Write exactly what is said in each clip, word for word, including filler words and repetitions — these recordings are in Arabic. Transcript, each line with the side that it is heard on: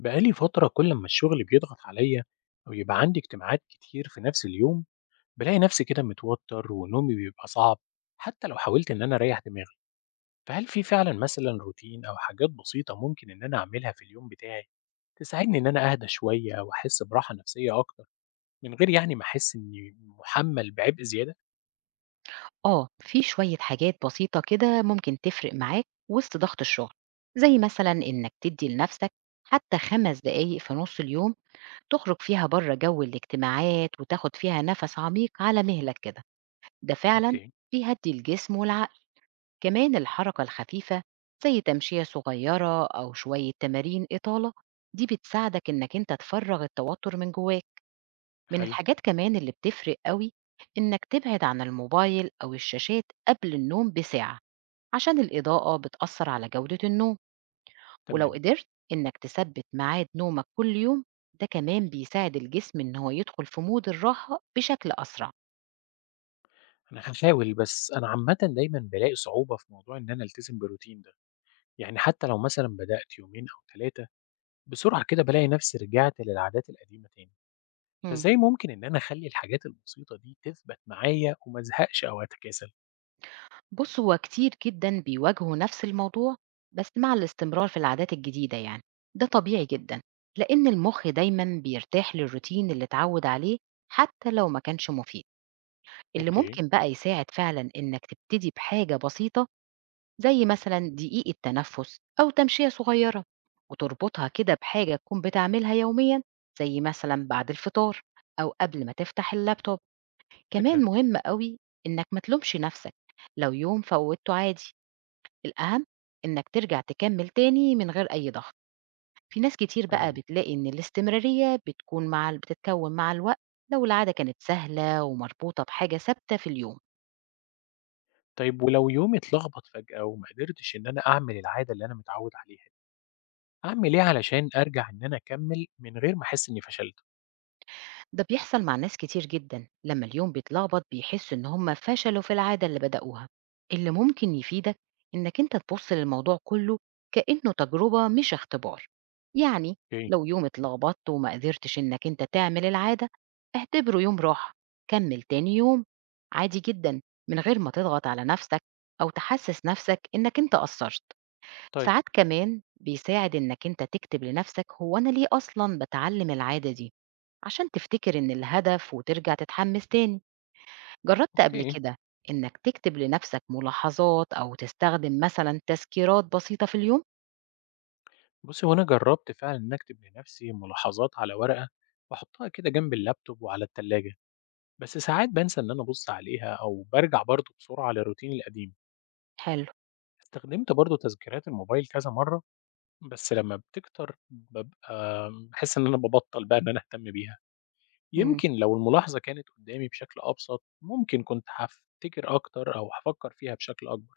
left: بقالي فترة كل ما الشغل بيضغط عليا أو يبقى عندي اجتماعات كتير في نفس اليوم، بلاقي نفسي كده متوتر ونومي بيبقى صعب حتى لو حاولت إن أنا أريح دماغي. فهل في فعلا مثلا روتين أو حاجات بسيطة ممكن إن أنا أعملها في اليوم بتاعي تساعدني إن أنا أهدى شوية وأحس براحة نفسية أكتر من غير يعني ما أحس إني محمل بعبء زيادة؟
right: آه، في شوية حاجات بسيطة كده ممكن تفرق معاك وسط ضغط الشغل، زي مثلا إنك تدي لنفسك حتى خمس دقايق في نص اليوم تخرج فيها بره جو الاجتماعات وتاخد فيها نفس عميق على مهلك كده، ده فعلا
left: أوكي.
right: بيهدي الجسم والعقل. كمان الحركة الخفيفة زي تمشية صغيرة أو شوية تمارين إطالة دي بتساعدك إنك أنت تفرغ التوتر من جواك. من
left: حلو.
right: الحاجات كمان اللي بتفرق قوي إنك تبعد عن الموبايل أو الشاشات قبل النوم بساعة عشان الإضاءة بتأثر على جودة النوم. ولو
left: تمام.
right: قدرت إنك تثبت ميعاد نومك كل يوم، ده كمان بيساعد الجسم إن هو يدخل في مود الراحة بشكل أسرع.
left: أنا هحاول، بس أنا عامة دايما بلاقي صعوبة في موضوع إن أنا ألتزم بروتين ده، يعني حتى لو مثلا بدأت يومين أو ثلاثة بسرعة كده بالاقي نفسي رجعت للعادات القديمة تاني،
right: مم.
left: فازاي ممكن إن أنا أخلي الحاجات البسيطة دي تثبت معايا وما أزهقش أو أتكاسل؟
right: بص، هو كتير جدا بيواجهوا نفس الموضوع بس مع الاستمرار في العادات الجديدة، يعني ده طبيعي جدا لأن المخ دايما بيرتاح للروتين اللي اتعود عليه حتى لو ما كانش مفيد. اللي
left: اوكي.
right: ممكن بقى يساعد فعلا إنك تبتدي بحاجة بسيطة زي مثلا دقيقة تنفس أو تمشية صغيرة وتربطها كده بحاجة تكون بتعملها يوميا، زي مثلا بعد الفطار أو قبل ما تفتح اللابتوب. كمان
left: فكرة.
right: مهم قوي إنك ما تلومش نفسك لو يوم فوتته، عادي. الأهم إنك ترجع تكمل تاني من غير أي ضغط. في ناس كتير بقى
left: تمام،
right: بتلاقي إن الاستمرارية بتكون مع بتتكون مع الوقت لو العادة كانت سهلة ومربوطة بحاجة ثابتة في اليوم.
left: طيب ولو يومي اتلخبط فجأة وما قدرتش إن أنا أعمل العادة اللي أنا متعود عليها دي، أعمل إيه علشان أرجع إن أنا أكمل من غير ما أحس إني فشلت؟
right: ده بيحصل مع ناس كتير جدا، لما اليوم بيتلخبط بيحسوا إن هم فشلوا في العادة اللي بدأوها. اللي ممكن يفيدك إنك أنت تبص للموضوع كله كأنه تجربة مش اختبار. يعني
left: اوكي.
right: لو يوم اتلخبطت وما قدرتش إنك أنت تعمل العادة، اعتبره يوم راحة، كمل تاني يوم عادي جدا، من غير ما تضغط على نفسك أو تحسس نفسك إنك أنت قصرت.
left: طيب.
right: ساعات كمان بيساعد إنك أنت تكتب لنفسك هو أنا ليه أصلا بتعلم العادة دي، عشان تفتكر إن الهدف وترجع تتحمس تاني. جربت قبل
left: اوكي.
right: كده إنك تكتب لنفسك ملاحظات أو تستخدم مثلا تذكيرات بسيطة في اليوم؟
left: بصي، هو أنا جربت فعلا إن أكتب لنفسي ملاحظات على ورقة وأحطها كده جنب اللابتوب وعلى التلاجة، بس ساعات بنسى إن أنا أبص عليها أو برجع برضه بسرعة للروتين القديم.
right: حلو.
left: استخدمت برضه تذكيرات الموبايل كذا مرّة، بس لمّا بتكتر بابقى باحس إن أنا بابطّل بقى إن أنا أهتم بيها،
right: مم.
left: يمكن لو الملاحظة كانت قدّامي بشكل أبسط، ممكن كنت هافتكر أكتر أو هافكّر فيها بشكل أكبر،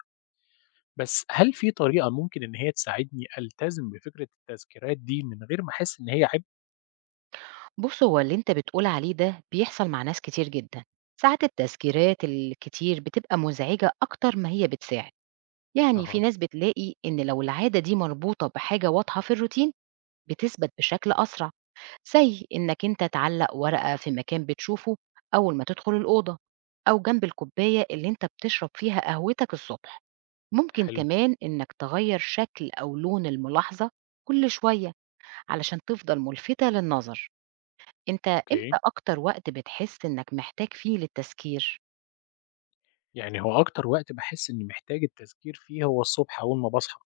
left: بس هل في طريقة ممكن إن هي تساعدني ألتزم بفكرة التذكيرات دي من غير ما أحس إن هي عبء؟
right: بص، هو اللي انت بتقول عليه ده بيحصل مع ناس كتير جدا. ساعات التذكيرات الكتير بتبقى مزعجة أكتر ما هي بتساعد. يعني في
left: أها.
right: ناس بتلاقي إن لو العادة دي مربوطة بحاجة واضحة في الروتين بتثبت بشكل أسرع، زي إنك أنت تعلق ورقة في مكان بتشوفه أول ما تدخل الأوضة، أو جنب الكوباية اللي أنت بتشرب فيها قهوتك الصبح. ممكن
left: حلو.
right: كمان إنك تغير شكل أو لون الملاحظة كل شوية علشان تفضل ملفتة للنظر. أنت إمتى
left: أوكي،
right: أكتر وقت بتحس إنك محتاج فيه للتذكير؟
left: يعني هو أكتر وقت باحس إني محتاج التذكير فيه هو الصبح أول ما باصحى،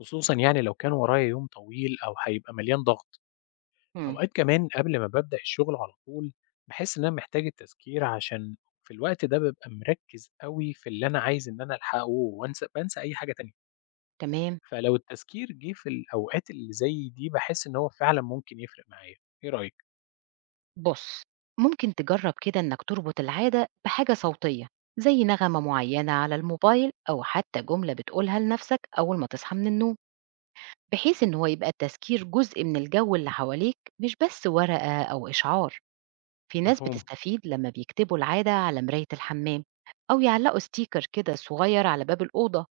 left: خصوصًا يعني لو كان ورايا يوم طويل أو هيبقى مليان ضغط.
right: مم.
left: أوقات كمان قبل ما بابدأ الشغل على طول باحس إن أنا محتاج التذكير عشان في الوقت ده بابقى مركز أوي في اللي أنا عايز إن أنا ألحقه، وانسى بانسى أي حاجة تانية،
right: تمام.
left: فلو التذكير جه في الأوقات اللي زي دي باحس إن هو فعلًا ممكن يفرق معايا، إيه رأيك؟
right: بص، ممكن تجرب كده إنك تربط العادة بحاجة صوتية زي نغمة معينة على الموبايل أو حتى جملة بتقولها لنفسك أول ما تصحى من النوم، بحيث إن هو يبقى التذكير جزء من الجو اللي حواليك مش بس ورقة أو إشعار. في ناس
left: مفهوم.
right: بتستفيد لما بيكتبوا العادة على مراية الحمام أو يعلقوا ستيكر كده صغير على باب الأوضة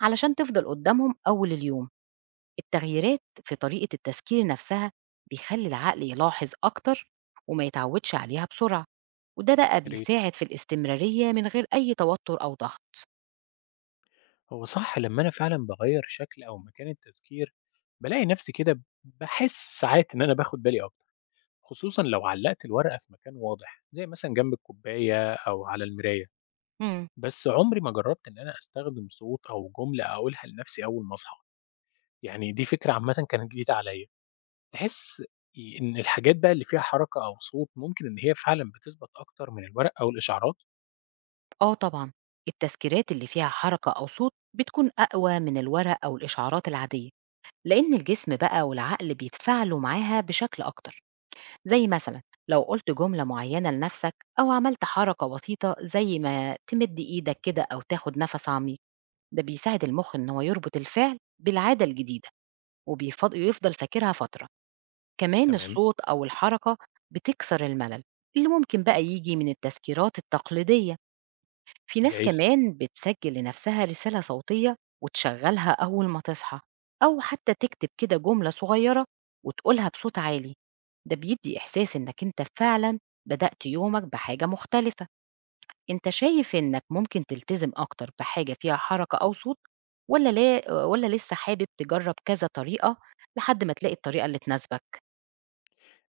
right: علشان تفضل قدامهم أول اليوم. التغييرات في طريقة التذكير نفسها بيخلي العقل يلاحظ أكتر وما يتعودش عليها بسرعة، وده بقى
left: يا ريت.
right: بيساعد في الاستمرارية من غير أي توتر أو ضغط.
left: هو صح لما أنا فعلًا باغير شكل أو مكان التذكير بالاقي نفسي كده باحس ساعات إن أنا باخد بالي أكتر، خصوصًا لو علقت الورقة في مكان واضح زي مثلًا جنب الكوباية أو على المراية.
right: مم.
left: بس عمري ما جرّبت إن أنا أستخدم صوت أو جملة أقولها لنفسي أول ما أصحى، يعني دي فكرة عامةً كانت جديدة عليَّ، تحس ي إن الحاجات بقى اللي فيها حركة أو صوت ممكن إن هي فعلًا بتثبت أكتر من الورق أو الإشعارات؟
right: آه طبعًا، التذكيرات اللي فيها حركة أو صوت بتكون أقوى من الورق أو الإشعارات العادية، لأن الجسم بقى والعقل بيتفاعلوا معاها بشكل أكتر. زي مثلًا لو قلت جملة معينة لنفسك أو عملت حركة بسيطة زي ما تمد إيدك كده أو تاخد نفس عميق، ده بيساعد المخ إن هو يربط الفعل بالعادة الجديدة وبيفض ويفضل فاكرها فترة. كمان
left: تمام.
right: الصوت أو الحركة بتكسر الملل اللي ممكن بقى ييجي من التذكيرات التقليدية. في ناس
left: جايز.
right: كمان بتسجل لنفسها رسالة صوتية وتشغلها أول ما تصحى، أو حتى تكتب كده جملة صغيرة وتقولها بصوت عالي. ده بيدي إحساس إنك أنت فعلا بدأت يومك بحاجة مختلفة. أنت شايف إنك ممكن تلتزم أكتر بحاجة فيها حركة أو صوت ولا لا، ولا لسه حابب تجرب كذا طريقة لحد ما تلاقي الطريقة اللي تناسبك؟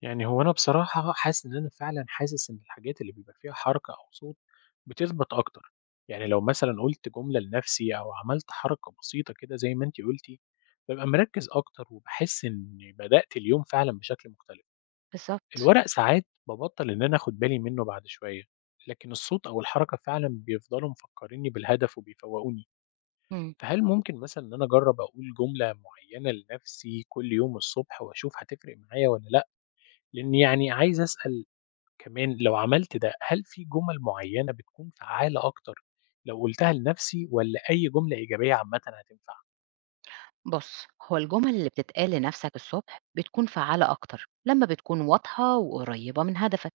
left: يعني هو أنا بصراحة حاسس إن أنا فعلًا حاسس إن الحاجات اللي بيبقى فيها حركة أو صوت بتثبت أكتر، يعني لو مثلًا قُلت جملة لنفسي أو عملت حركة بسيطة كده زي ما أنتِ قُلتِ، بابقى مركّز أكتر وباحس إني بدأت اليوم فعلًا بشكل مختلف.
right: بالظبط.
left: الورق ساعات ببطل إن أنا آخد بالي منه بعد شوية، لكن الصوت أو الحركة فعلا بيفضلوا مفكريني بالهدف وبيفوقوني،
right: مم.
left: فهل ممكن مثلا إن أنا أجرب أقول جملة معينة لنفسي كل يوم الصبح وأشوف هتفرق معايا ولا لأ؟ لأن يعني عايز أسأل كمان لو عملت ده هل في جمل معينة بتكون فعالة أكتر لو قلتها لنفسي ولا أي جملة إيجابية عامة هتنفع؟
right: بص، هو الجمل اللي بتتقال لنفسك الصبح بتكون فعالة أكتر لما بتكون واضحة وقريبة من هدفك.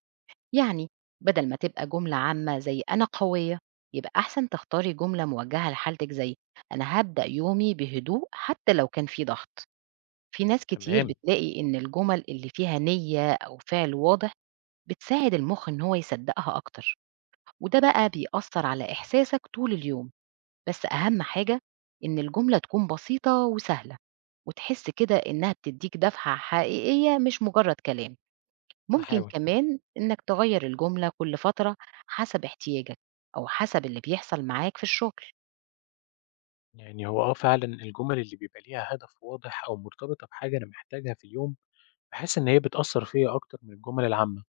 right: يعني بدل ما تبقى جملة عامة زي أنا قوية، يبقى أحسن تختاري جملة موجهة لحالتك زي أنا هبدأ يومي بهدوء حتى لو كان في ضغط. في ناس كتير
left: تمام.
right: بتلاقي إن الجمل اللي فيها نية أو فعل واضح بتساعد المخ إن هو يصدقها أكتر، وده بقى بيأثر على إحساسك طول اليوم. بس أهم حاجة إن الجملة تكون بسيطة وسهلة وتحس كده إنها بتديك دفعة حقيقية مش مجرد كلام. ممكن
left: هحاول.
right: كمان إنك تغير الجملة كل فترة حسب احتياجك أو حسب اللي بيحصل معاك في الشغل.
left: يعني هو اه فعلا الجمل اللي بيبقى ليها هدف واضح او مرتبطة بحاجة انا محتاجها في اليوم باحس إن هي بتأثّر فيّا أكتر من الجُمل العامة،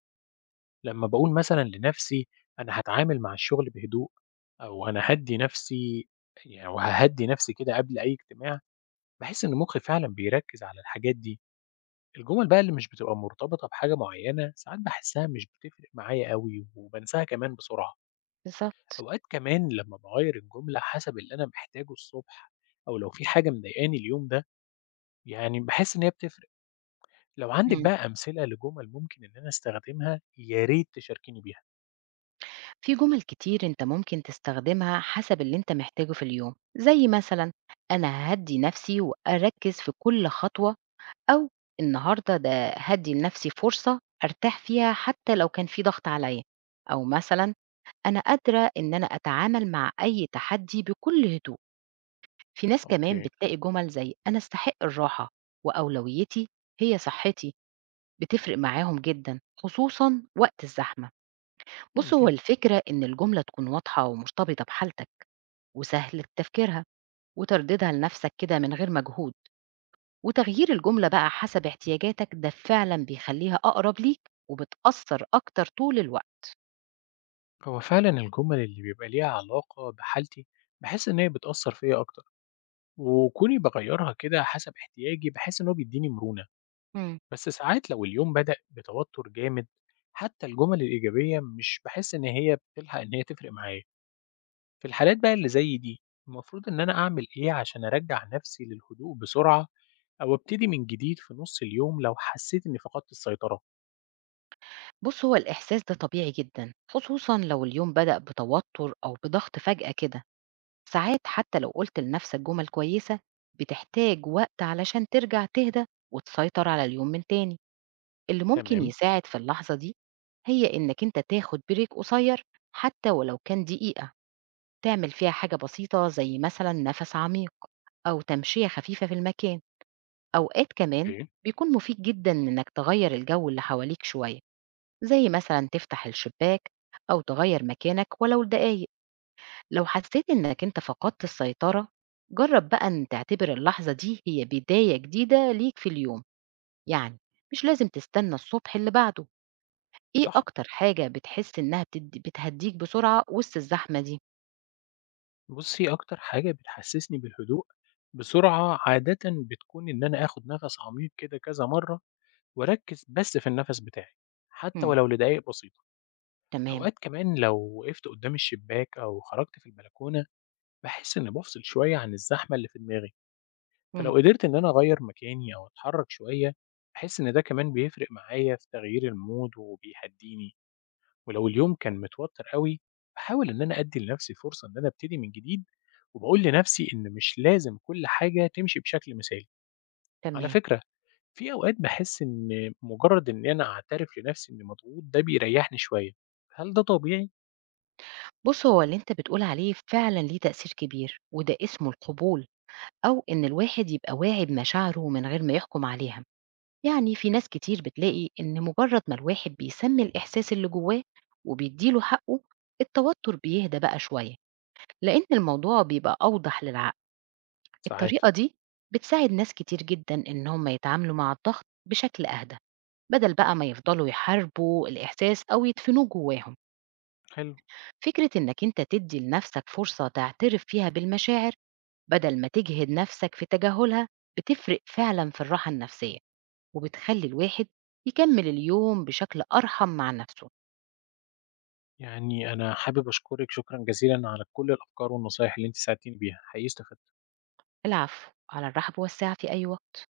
left: لمّا باقول مثلًا لنَفْسي أنا هاتعامل مع الشغل بهدوء، أو أنا هادّي نَفْسي، يعني وهاهدّي نَفْسي كده قبل أي اجتماع، باحس إن مُخّي فعلًا بيركّز على الحاجات دي، الجُمل بقى اللي مش بتبقى مرتبطة بحاجة معيّنة ساعات باحسّها مش بتفرق معايا أوي وبانساها كمان بسرعة.
right: بالظبط.
left: أوقات كمان لمّا باغيّر الجملة حسب اللي أنا محتاجه الصبح أو لو في حاجة مضايقاني اليوم ده، يعني باحس إن هي بتفرق. لو عندِك
right: مم.
left: بقى أمثلة لجُمل ممكن إن أنا أستخدمها، يا ريت تشاركيني بيها.
right: في جمل كتير انت ممكن تستخدمها حسب اللي انت محتاجه في اليوم، زي مثلا انا ههدي نفسي واركز في كل خطوة، أو النهارده ده هادّي لنفسي فرصة أرتاح فيها حتى لو كان في ضغط عليَّ، أو مثلًا أنا قادرة إن أنا أتعامل مع أي تحدي بكل هدوء. في ناس كمان
left: أوكي.
right: بتلاقي جُمل زي أنا أستحق الراحة، وأولويتي هي صحتي، بتفرق معاهم جدًا، خصوصًا وقت الزحمة. بُص، هو
left: ممكن.
right: الفكرة إن الجملة تكون واضحة ومرتبطة بحالتك وسهل تفكيرها وترديدها لنفسك كده من غير مجهود. وتغيير الجملة بقى حسب احتياجاتك ده فعلا بيخليها أقرب ليك وبتأثر أكتر طول الوقت.
left: هو فعلًا الجُمل اللي بيبقى ليها علاقة بحالتي، باحس إن هي بتأثّر فيّا أكتر، وكوني باغيّرها كده حسب احتياجي، باحس إن هو بيدّيني مرونة.
right: مم.
left: بس ساعات لو اليوم بدأ بتوتر جامد، حتى الجُمل الإيجابية مش باحس إن هي بتلحق إن هي تفرق معايا. في الحالات بقى اللي زي دي، المفروض إن أنا أعمل إيه عشان أرجّع نفسي للهدوء بسرعة أو أبتدي من جديد في نُص اليوم لو حسّيت إني فقدت السيطرة؟
right: بص، هو الإحساس ده طبيعي جدا، خصوصا لو اليوم بدأ بتوتر أو بضغط فجأة كده. ساعات حتى لو قلت لنفسك جمل كويسة بتحتاج وقت علشان ترجع تهدى وتسيطر على اليوم من تاني. اللي ممكن
left: تمام.
right: يساعد في اللحظة دي هي إنك أنت تاخد بريك قصير حتى ولو كان دقيقة، تعمل فيها حاجة بسيطة زي مثلا نفس عميق أو تمشية خفيفة في المكان. أوقات كمان
left: أوكي.
right: بيكون مفيد جدا إنك تغير الجو اللي حواليك شوية، زي مثلا تفتح الشباك أو تغير مكانك ولو لدقايق. لو حسيت إنك أنت فقدت السيطرة، جرب بقى إن تعتبر اللحظة دي هي بداية جديدة ليك في اليوم. يعني مش لازم تستنى الصبح اللي بعده. إيه
left: صح.
right: أكتر حاجة بتحس إنها بتدي- بتهديك بسرعة وسط الزحمة دي؟
left: بُصّي، أكتر حاجة بتحسّسني بالهدوء بسرعة عادةً بتكون إن أنا آخُد نَفَس عميق كده كذا مرّة وأركّز بس في النَفَس بتاعي، حتّى
right: مم.
left: ولو لدقايق بسيطة.
right: تمام.
left: أوقات كمان لو وقفت قُدّام الشباك أو خرجت في البلكونة، باحس إنّي بافصل شوية عن الزحمة اللي في دماغي، فلو
right: مم.
left: قدرت إن أنا أغيّر مكاني أو أتحرّك شوية، باحس إن ده كمان بيفرق معايا في تغيير الmood وبيهدّيني. ولو اليوم كان متوتر أوي، باحاول إن أنا أدّي لنفسي فرصة إن أنا أبتدي من جديد، وباقول لنفسي إن مش لازم كل حاجة تمشي بشكل مثالي. على
right: تمام.
left: فكرة، في أوقات باحس إن مجرد إن أنا أعترف لنفسي إني مضغوط ده بيريحني شوية، هل ده طبيعي؟
right: بُص، هو اللي أنت بتقول عليه فعلًا ليه تأثير كبير، وده اسمه القبول، أو إن الواحد يبقى واعي بمشاعره من غير ما يحكم عليها. يعني في ناس كتير بتلاقي إن مجرد ما الواحد بيسمي الإحساس اللي جواه وبيدّي له حقه، التوتر بيهدى بقى شوية، لإن الموضوع بيبقى أوضح للعقل.
left: ساعات.
right: الطريقة دي بتساعد ناس كتير جدًا إن هم يتعاملوا مع الضغط بشكل أهدى، بدل بقى ما يفضلوا يحاربوا الإحساس أو يدفنوه جواهم.
left: حلو،
right: فكرة إنك أنت تدي لنفسك فرصة تعترف فيها بالمشاعر بدل ما تجهد نفسك في تجاهلها بتفرق فعلا في الراحة النفسية، وبتخلي الواحد يكمل اليوم بشكل أرحم مع نفسه.
left: يعني أنا حابب أشكرِك شكرًا جزيلًا على كل الأفكار والنصايح اللي أنتِ ساعدتيني بيها، حقيقي استفدت.
right: العفو، على الرحب والسعة، في أي وقت.